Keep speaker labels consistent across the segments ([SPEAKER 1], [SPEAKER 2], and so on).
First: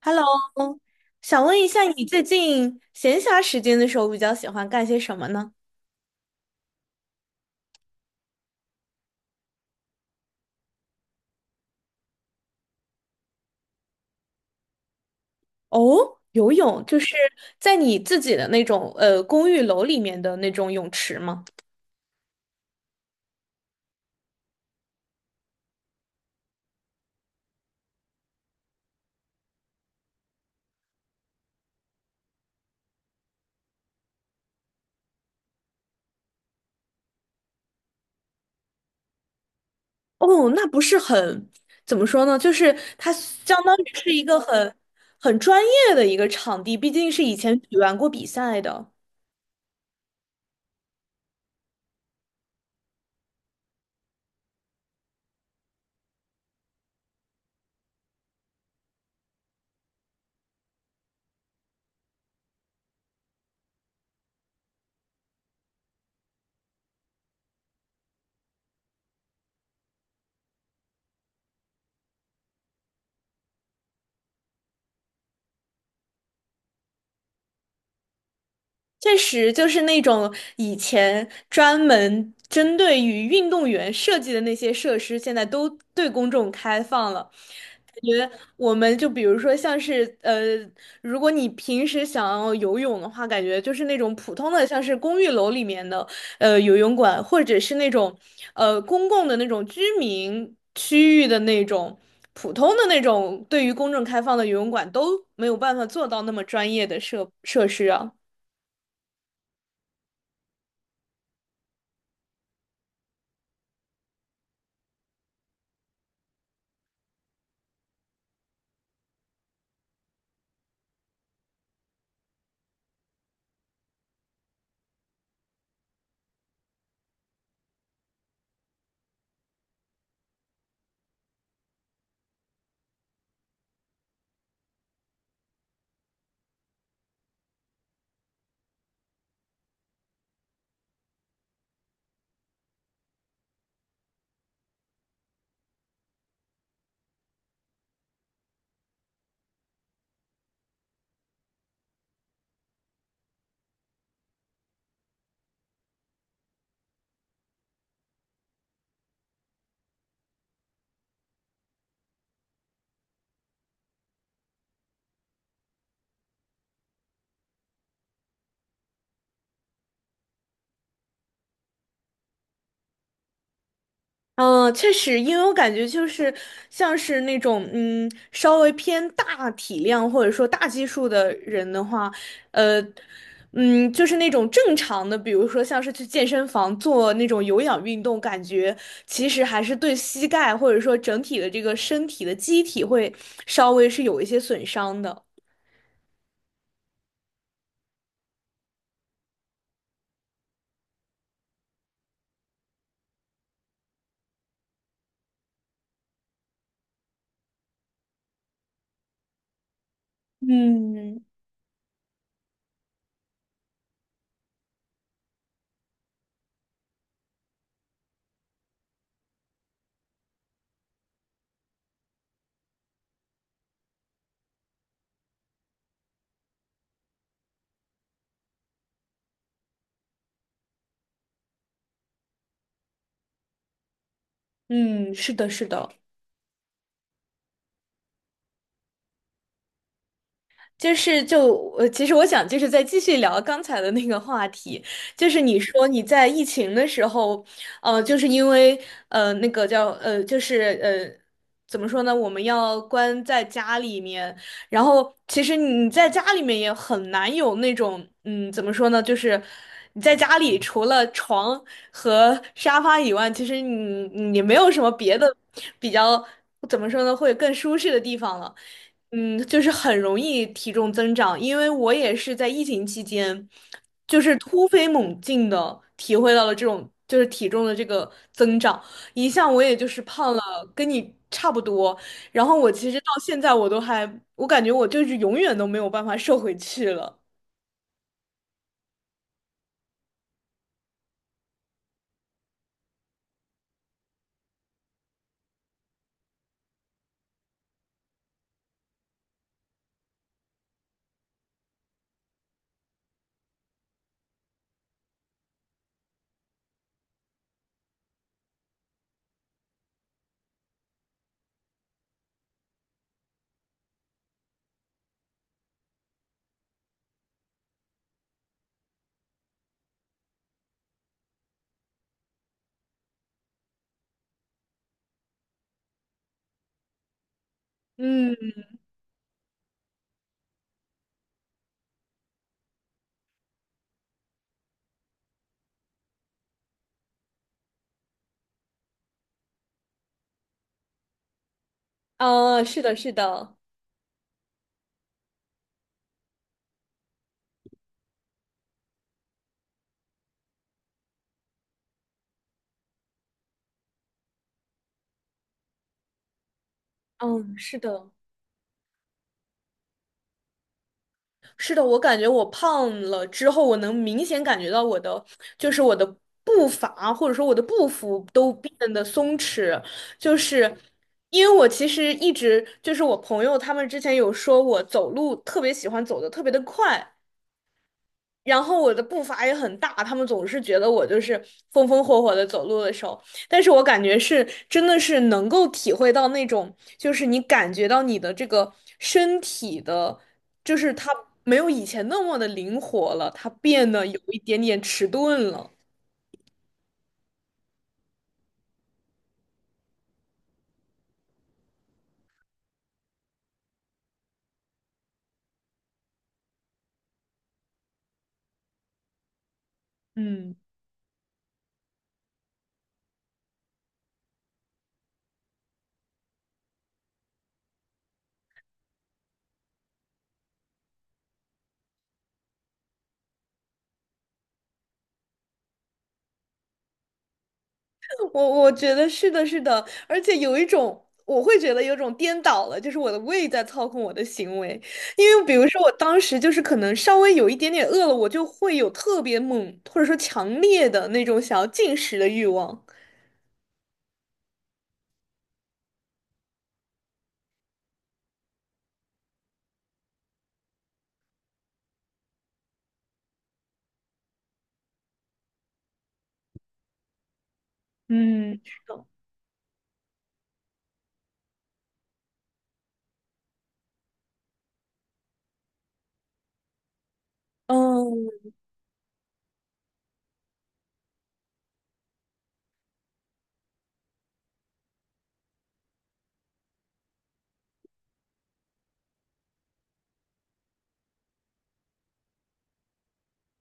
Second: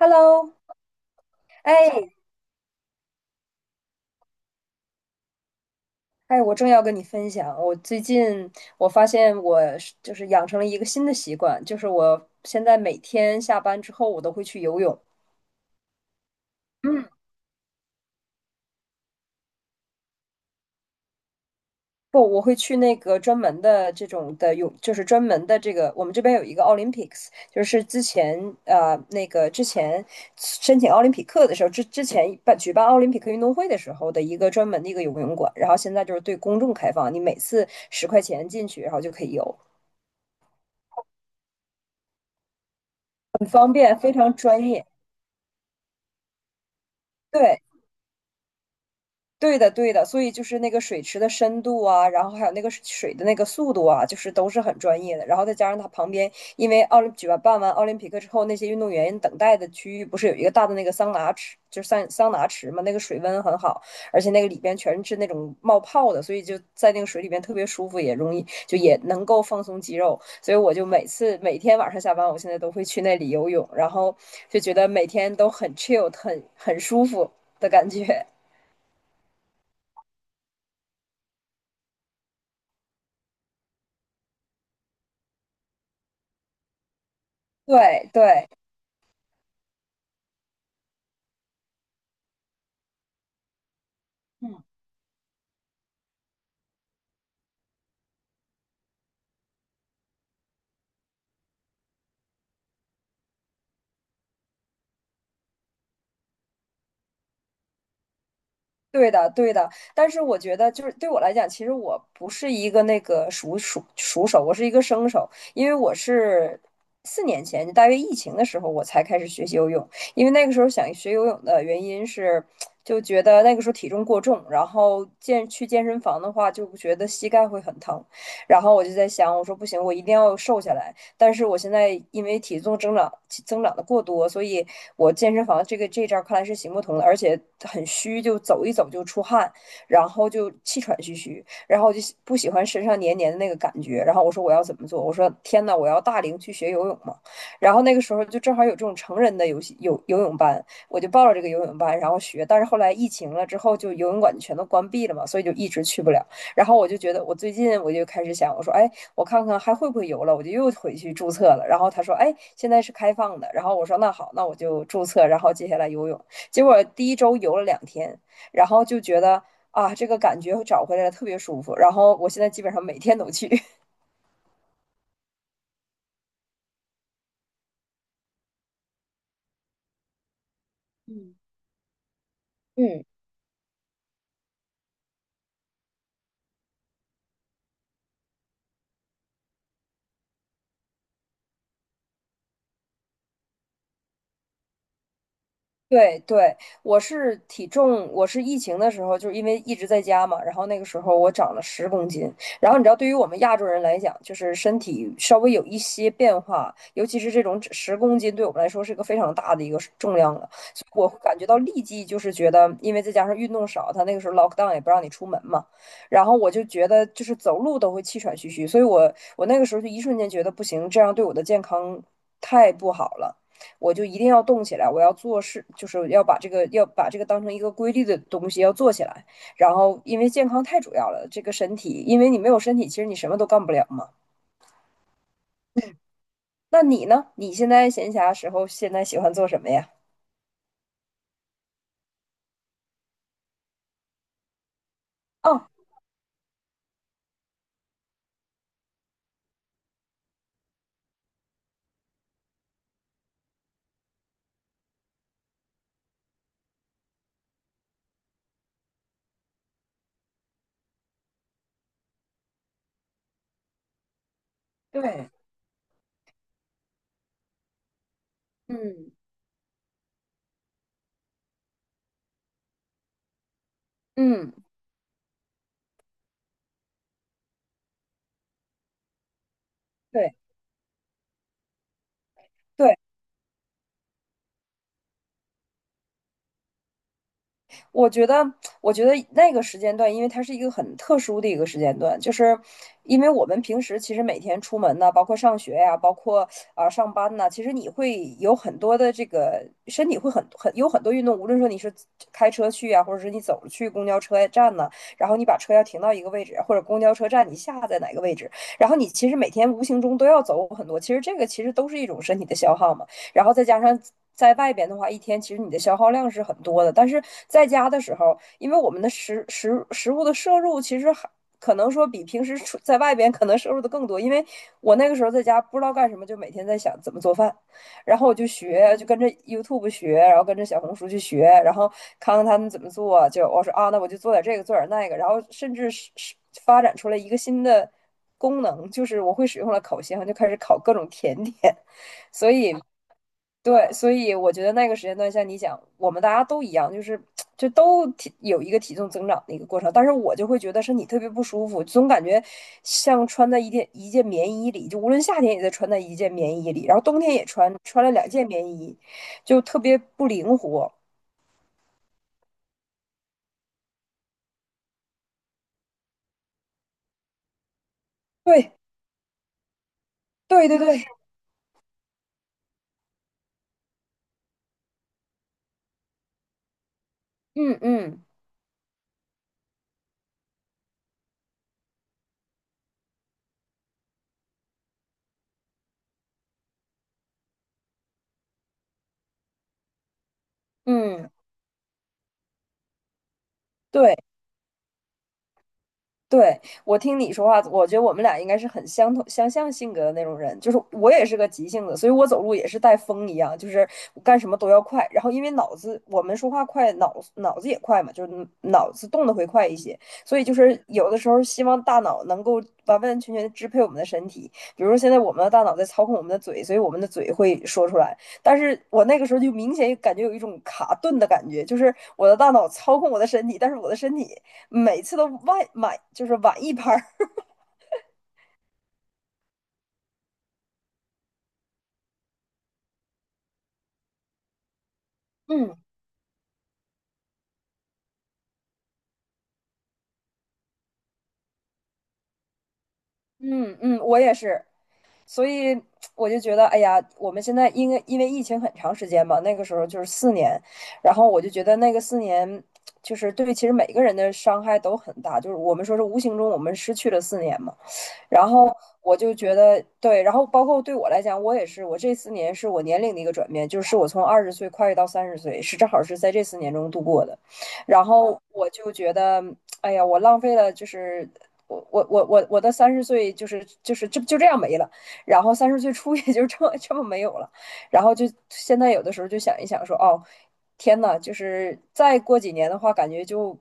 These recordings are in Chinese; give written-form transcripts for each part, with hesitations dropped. [SPEAKER 1] Hello，想问一下，你
[SPEAKER 2] 哎
[SPEAKER 1] 最近闲暇时间的时候比较喜欢干些什么呢？
[SPEAKER 2] 哎，我正要跟你分享，我最近，我发现就是养成了一个新的习惯，就是我现在每天下班之后我都会去游泳。
[SPEAKER 1] 哦，游泳，就
[SPEAKER 2] 嗯，
[SPEAKER 1] 是在你自己的那种公寓楼里面的那种泳池吗？
[SPEAKER 2] 不，我会去那个专门的这种的泳，就是专门的这个，我们这边有一个 Olympics，就是之前，那个之前申请奥林匹克的时候，之前举办奥林匹克运动会的时候的一个专门的一个游泳馆，然后现在就是对公众开放，你每次10块钱进去，然后就可以游。
[SPEAKER 1] 哦，那不是很，怎么说呢？就是它相
[SPEAKER 2] 方
[SPEAKER 1] 当于
[SPEAKER 2] 便，
[SPEAKER 1] 是
[SPEAKER 2] 非
[SPEAKER 1] 一
[SPEAKER 2] 常
[SPEAKER 1] 个
[SPEAKER 2] 专
[SPEAKER 1] 很
[SPEAKER 2] 业。
[SPEAKER 1] 很专业的一个场地，毕竟是以前
[SPEAKER 2] 对，
[SPEAKER 1] 举办过比赛的。
[SPEAKER 2] 对的，对的，所以就是那个水池的深度啊，然后还有那个水的那个速度啊，就是都是很专业的。然后再加上它旁边，因为举办完奥林匹克之后，那些运动员等待的区域不是有一个大的那个桑拿池，就是桑拿池嘛，那个水温很好，而且那个里边全是那种冒泡的，所以就在那个水里边特别舒服，也容易，就也能够放松肌肉。所以我就每天晚上下班，我现在都会去那里游泳，然后就觉得每天都很 chill，很舒服的感觉。
[SPEAKER 1] 确实，就是那种以前专门针对于运动员设计的那些设施，现在都对公众开放了。感
[SPEAKER 2] 对
[SPEAKER 1] 觉
[SPEAKER 2] 对，
[SPEAKER 1] 我们就比如说像是如果你平时想要游泳的话，感觉就是那种普通的，
[SPEAKER 2] 嗯，
[SPEAKER 1] 像是公寓楼里面的游泳馆，或者是那种公共的那种居民区域的那种普通的那种对于公众开放的游泳馆都没有办法做到那么专业的设施啊。
[SPEAKER 2] 对的对的。但是我觉得，就是对我来讲，其实我不是一个那个熟手，我是一个生手，因为我是4年前，就大约疫情的时候，我才开始学习游泳。因为那个时候想学游泳的原因是，就觉得那个时候体重过重，然后去健身房的话，就觉得膝盖会很疼。然后我就在想，我说不行，我一定要瘦下来。但是我现在因为体重增长的过多，所以我健身房这招看来是行不通的，而且很虚，就走一走就出汗，然后就气喘吁吁，然后就不喜欢身上黏黏的那个感觉。然后我说我要怎么做？我说天呐，我要大龄去学游泳嘛。然后那个时候就正好有这种成人的游戏游游泳班，我就报了这个游泳班，然后学。但是后来疫情了之后，就游泳馆全都关闭了嘛，所以就一直去不了。然后我就觉得，我最近我就开始想，我说，哎，我看看还会不会游了，我就又回去注册了。然后他说，哎，现在是开放的。然后我说，那好，那我就注册。然后接下来游泳，结果第一周游了2天，然后就觉得啊，这个感觉找回来了，特别舒服。然后我现在基本上每天都去。
[SPEAKER 1] 嗯，确实，因为我感觉就是像是那种稍微偏大体量或者说大基数的人的话，呃，
[SPEAKER 2] 嗯，
[SPEAKER 1] 就是那种正常的，比如说像是去健身房做那种有氧运动，感觉其实还是对膝盖或者说整体的这个身体的机体会稍微是有一些损伤的。
[SPEAKER 2] 对对，我是体重，我是疫情的时候，就是因为一直在家嘛，然后那个时候我长了十公斤。然后你知道，对于我们亚洲人来讲，就是身体稍微有一些变化，尤其是这种十公斤，对我们来说是一个非常大的一个重量了。所以我会
[SPEAKER 1] 嗯
[SPEAKER 2] 感觉到立即就是觉得，因为再加上运动少，他那个时候 lockdown 也不让你出门嘛，然后我就觉得就是走路都会气喘吁吁，所以我那个时候就一瞬间觉得不行，这样对我的健康太不好了。我就一定要动起来，我要做事，就是要把这个要把这个当成一个规律的东西要做起来。然后，因为健康太主要了，这个身体，因为你没有身体，其实你什么都干不了嘛。
[SPEAKER 1] 嗯，是的，是的。
[SPEAKER 2] 那你呢？你现在闲暇时候现在喜欢做什么呀？
[SPEAKER 1] 就是，其实我想就是再继续聊刚才的那个话题，就是你
[SPEAKER 2] 哦，
[SPEAKER 1] 说你在疫情的时候，就是因为那个叫就是怎么说呢，我们要关在家里面，然后其实你在家里面也很难有那种，怎么说呢，就是你在家里除了床和沙发以外，其实你没有什么别的
[SPEAKER 2] 对，
[SPEAKER 1] 比较，怎么说呢，会更舒适的地方了。
[SPEAKER 2] 嗯
[SPEAKER 1] 嗯，就是很容易体重增长，因为我也是在疫情期间，就是
[SPEAKER 2] 嗯，
[SPEAKER 1] 突飞猛进的体会到了这种就是体重的这个增长，一向我也就是
[SPEAKER 2] 对
[SPEAKER 1] 胖了跟你差不多，然后我其
[SPEAKER 2] 对。
[SPEAKER 1] 实到现在我都还，我感觉我就是永远都没有办法瘦回去了。
[SPEAKER 2] 我觉得，我觉得那个时间段，因为它是一个很特殊的一个时间段，就是因为我们平时其实每天出门呢，包括上学呀、包括啊、上班呐，其实你会有很多的这个身体会很有很多运动，无论说你是开车去啊，或者是你走着去公交车站呢，然后你把车要停到一个位置，或者公交车站你下在哪个位置，然后你其实每天无形中都要走很多，其实这个其实都是一种身体的消耗嘛。然后再加上在外边的话，一天其实你的消耗量是很多的。但是在家的时候，因为我们的食物的摄入其实还可能说比平时出在外边可能摄入的更多，因为我那个时候在家不知道干什么，就每天在想怎么做饭，然后我就
[SPEAKER 1] 嗯，
[SPEAKER 2] 学，就跟着 YouTube 学，然后跟着小红书去学，然后看看他们怎么做，就我说啊，那我就做点这个，做点那个，然后甚至是发展出来一个新的功能，就是我会使用了烤箱，就开始烤各种甜点。所
[SPEAKER 1] 啊，
[SPEAKER 2] 以
[SPEAKER 1] 是的，是的，
[SPEAKER 2] 对，所以我觉得那个时间段像你想，我们大家都一样，就是就都有一个体重增长的一个过程，但是我就会觉得身体特别不舒服，总感觉像穿在一件一件棉衣里，就无论夏天也在穿在一件棉衣里，然后冬天也
[SPEAKER 1] 嗯，
[SPEAKER 2] 穿
[SPEAKER 1] 是
[SPEAKER 2] 穿
[SPEAKER 1] 的，
[SPEAKER 2] 了2件棉衣，就特别不灵活。
[SPEAKER 1] 是的，我感觉我胖了之后，我能明显感觉到我的，就是我的步伐或者说我的步幅都
[SPEAKER 2] 对，
[SPEAKER 1] 变得松弛，就
[SPEAKER 2] 对
[SPEAKER 1] 是
[SPEAKER 2] 对对，
[SPEAKER 1] 因为我其实一直就是我朋友他们之前有说我走路特别喜欢走的特别的快，
[SPEAKER 2] 嗯嗯
[SPEAKER 1] 然后我的步伐也很大，他们总是觉得我就是风风火火的走路的时候，但是我感觉是真的是能够体会到那种，就是你感觉到你的这个身体的，就是它
[SPEAKER 2] 嗯，
[SPEAKER 1] 没有以前那么的灵活了，它变得
[SPEAKER 2] 对。
[SPEAKER 1] 有一点点迟钝了。
[SPEAKER 2] 对，我听你说话，我觉得我们俩应该是很相同、相像性格的那种人。就是我也是个急性子，所以我走路也是带风一样，就是我干什么都要快。然后因为脑子，我们说话快，脑子也快嘛，就是脑子动得会快一些。所以
[SPEAKER 1] 嗯。
[SPEAKER 2] 就是有的时候希望大脑能够完完全全地支配我们的身体。比如说现在我们的大脑在操控我们的嘴，所以我们的嘴会说出来。但是我那个时候就明显感觉有一种卡顿的感觉，就是我的大脑操控我的身体，但是我的身体每次都就是晚一拍。
[SPEAKER 1] 我觉得是的，是的，而且有一种，我会觉得有种颠倒了，就是我的胃在操控我的行为，因为 比如
[SPEAKER 2] 嗯
[SPEAKER 1] 说我当时就是可能稍微有一点点饿了，我就会有特别猛或者说强烈的那种想要进食的欲望。
[SPEAKER 2] 嗯嗯，我也是，所以我就觉得，哎呀，我们现在因为疫情很长时间嘛，那个时候就是四年，然后我就觉得那个四年就是对其实每个人的伤害都很大，就是我们说是无形中我们失去了四年嘛，然
[SPEAKER 1] 嗯，
[SPEAKER 2] 后
[SPEAKER 1] 是的
[SPEAKER 2] 我就觉得对，然后包括对我来讲，我也是，我这四年是我年龄的一个转变，就是我从二十岁跨越到三十岁，是正好是在这四年中度过的。然后
[SPEAKER 1] 嗯，
[SPEAKER 2] 我就觉得，哎呀，我浪费了，就是我的三十岁，就是这样没了，然后三十岁初也就这么没有了，然后就现在有的时候就想一想说，哦，天呐，就是再过几年的话，感觉就。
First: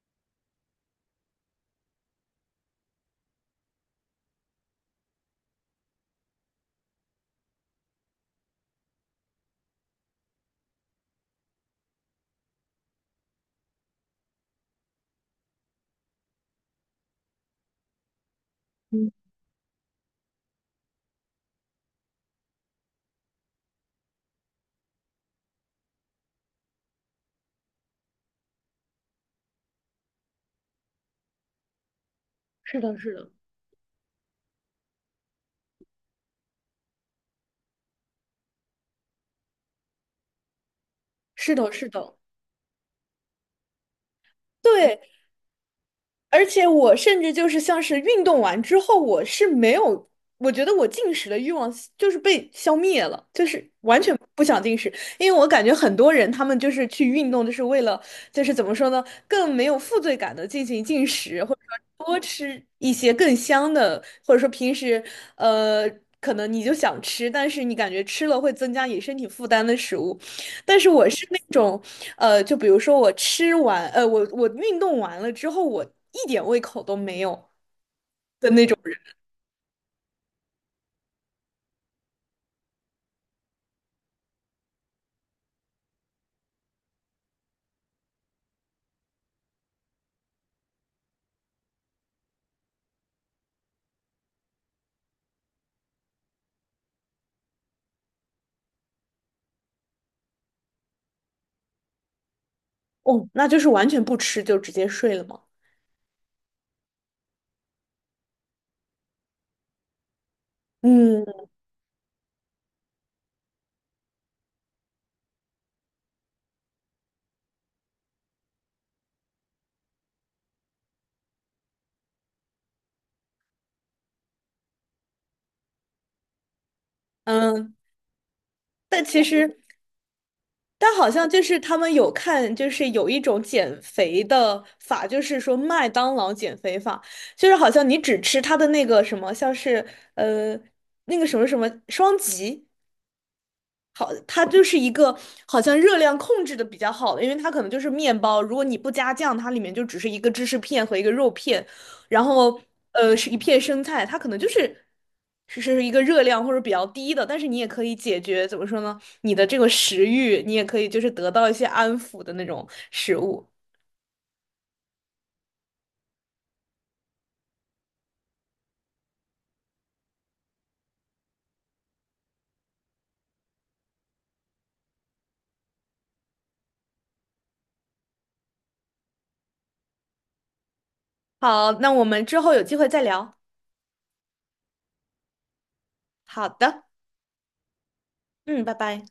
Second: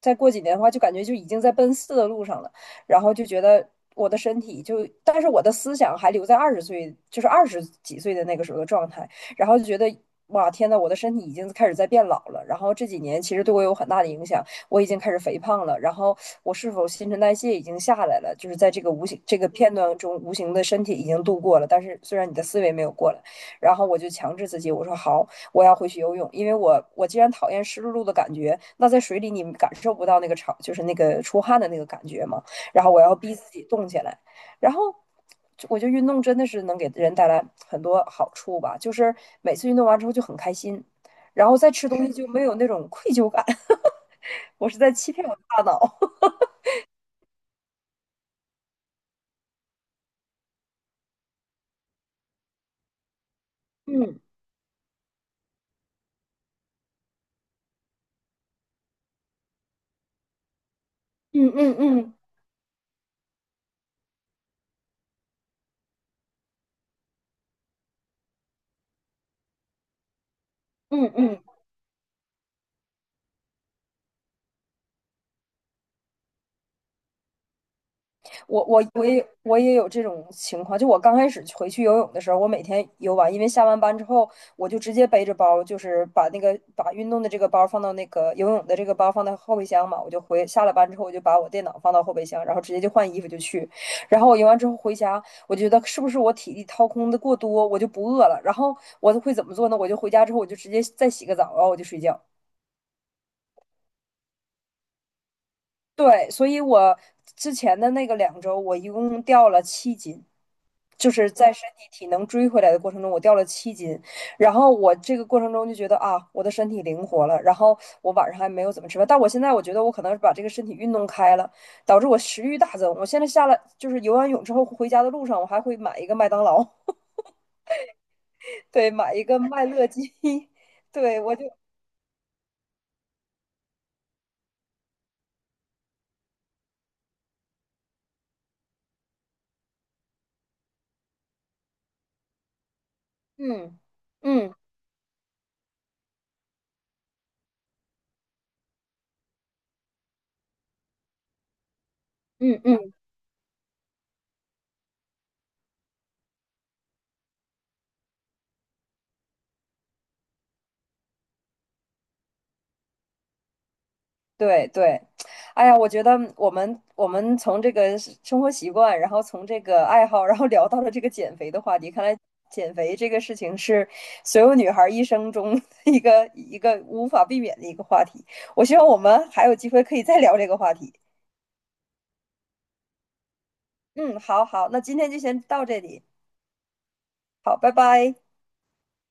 [SPEAKER 2] 再过几年的话，就感觉就已经在奔四的路上了。然后就觉得我的身体就，但是我的思想还留在二十岁，就是20几岁的那个时候的状态，然后就觉得。哇，天呐，我的身体已经开始在变老了，然后这几年其实对我有很大的影响，我已经开始肥胖了，然后我是否新陈代谢已经下来了，就是在这个无
[SPEAKER 1] 嗯，
[SPEAKER 2] 形这个片段中，无形的身体已经度过了，但是虽然你的思维没有过来，然后我就强制自己，我说好，我要回去游泳，因为我既然讨厌湿漉漉的感觉，那在水里你感受不到那个潮，就是那个出汗的那个感觉嘛，
[SPEAKER 1] 是
[SPEAKER 2] 然后
[SPEAKER 1] 的，
[SPEAKER 2] 我
[SPEAKER 1] 是
[SPEAKER 2] 要
[SPEAKER 1] 的，
[SPEAKER 2] 逼自己动起来，然后我觉得运动真的是能给人带来很多好处吧，就是每次运动完之后就很开心，然
[SPEAKER 1] 是
[SPEAKER 2] 后
[SPEAKER 1] 的，
[SPEAKER 2] 再
[SPEAKER 1] 是
[SPEAKER 2] 吃
[SPEAKER 1] 的，
[SPEAKER 2] 东西
[SPEAKER 1] 嗯
[SPEAKER 2] 就没有那种愧疚感。我是在
[SPEAKER 1] 对，
[SPEAKER 2] 欺骗我的大脑。
[SPEAKER 1] 而且我甚至就是像是运动完之后，我是没有，我觉得我进食的欲望就是被消灭了，就是完全
[SPEAKER 2] 嗯
[SPEAKER 1] 不想进食，因为我感觉很多人他们就是去运动，就是为了就是怎么说呢，更没有负罪感的进行进食，
[SPEAKER 2] 嗯
[SPEAKER 1] 或者
[SPEAKER 2] 嗯
[SPEAKER 1] 说
[SPEAKER 2] 嗯
[SPEAKER 1] 多吃一些更香的，或者说平时呃可能你就想吃，但是你感觉吃了会增加你身体负担的食物，但是我
[SPEAKER 2] 嗯
[SPEAKER 1] 是那
[SPEAKER 2] 嗯，
[SPEAKER 1] 种，就比如说我吃完，我运动完了之后，我一点胃口都没有的
[SPEAKER 2] 我
[SPEAKER 1] 那种
[SPEAKER 2] 我
[SPEAKER 1] 人。
[SPEAKER 2] 我也我也有这种情况，就我刚开始回去游泳的时候，我每天游完，因为下完班之后，我就直接背着包，就是把那个把运动的这个包放到那个游泳的这个包放到后备箱嘛，我就回下了班之后，我就把我电脑放到后备箱，然后直接就换衣服就去，然后我游完之后回家，我觉得是不是我体力掏空的过多，我就不饿了，然后我会怎么做呢？我就回家之后我就直接再洗个澡，然后我就睡觉。
[SPEAKER 1] 哦，那就是完全不吃就直接睡了吗？
[SPEAKER 2] 对，所以我之前的那个2周，我一共掉了七斤，就
[SPEAKER 1] 嗯
[SPEAKER 2] 是在身体体能追回来的过程中，我掉了七斤。然后我这个过程中就觉得啊，我的身体灵活了。然后我晚上还没有怎么吃饭，但我现在我觉得我可能是把这个身体运动开了，导致我食欲大增。我现在下来就是游完泳之后回家的路上，我还会买一个麦当劳，
[SPEAKER 1] 嗯，
[SPEAKER 2] 对，
[SPEAKER 1] 但
[SPEAKER 2] 买
[SPEAKER 1] 其
[SPEAKER 2] 一个
[SPEAKER 1] 实，
[SPEAKER 2] 麦乐鸡，
[SPEAKER 1] 但好
[SPEAKER 2] 对
[SPEAKER 1] 像
[SPEAKER 2] 我
[SPEAKER 1] 就
[SPEAKER 2] 就
[SPEAKER 1] 是他们有看，就是有一种减肥的法，就是说麦当劳减肥法，就是好像你只吃它的那个什么，像是呃那个什么什么双极。
[SPEAKER 2] 嗯
[SPEAKER 1] 好，它
[SPEAKER 2] 嗯
[SPEAKER 1] 就是一个好像热量控制的比较好的，因为它可能就是面包，如果你不加酱，它里面就只是一个芝士片和一个肉片，然后
[SPEAKER 2] 嗯嗯。
[SPEAKER 1] 是一片生菜，它可能就是是一个热量或者比较低的，但是你也可以解决怎么说呢，你的这个食欲，你也可以就是得到一些安抚的那种食物。
[SPEAKER 2] 对对，哎呀，我觉得我们从这个是生活习惯，然后从这个爱好，然后聊到了这个减肥的话题。看来减肥这个事情是所有女孩儿一生中 一个无法避免的一个话题。我希望我们还有机会可以再聊这个话题。
[SPEAKER 1] 好，那我们之后有机会再聊。
[SPEAKER 2] 嗯，好好，那今天就先到这里，
[SPEAKER 1] 好的，
[SPEAKER 2] 好，拜拜。
[SPEAKER 1] 嗯，拜拜。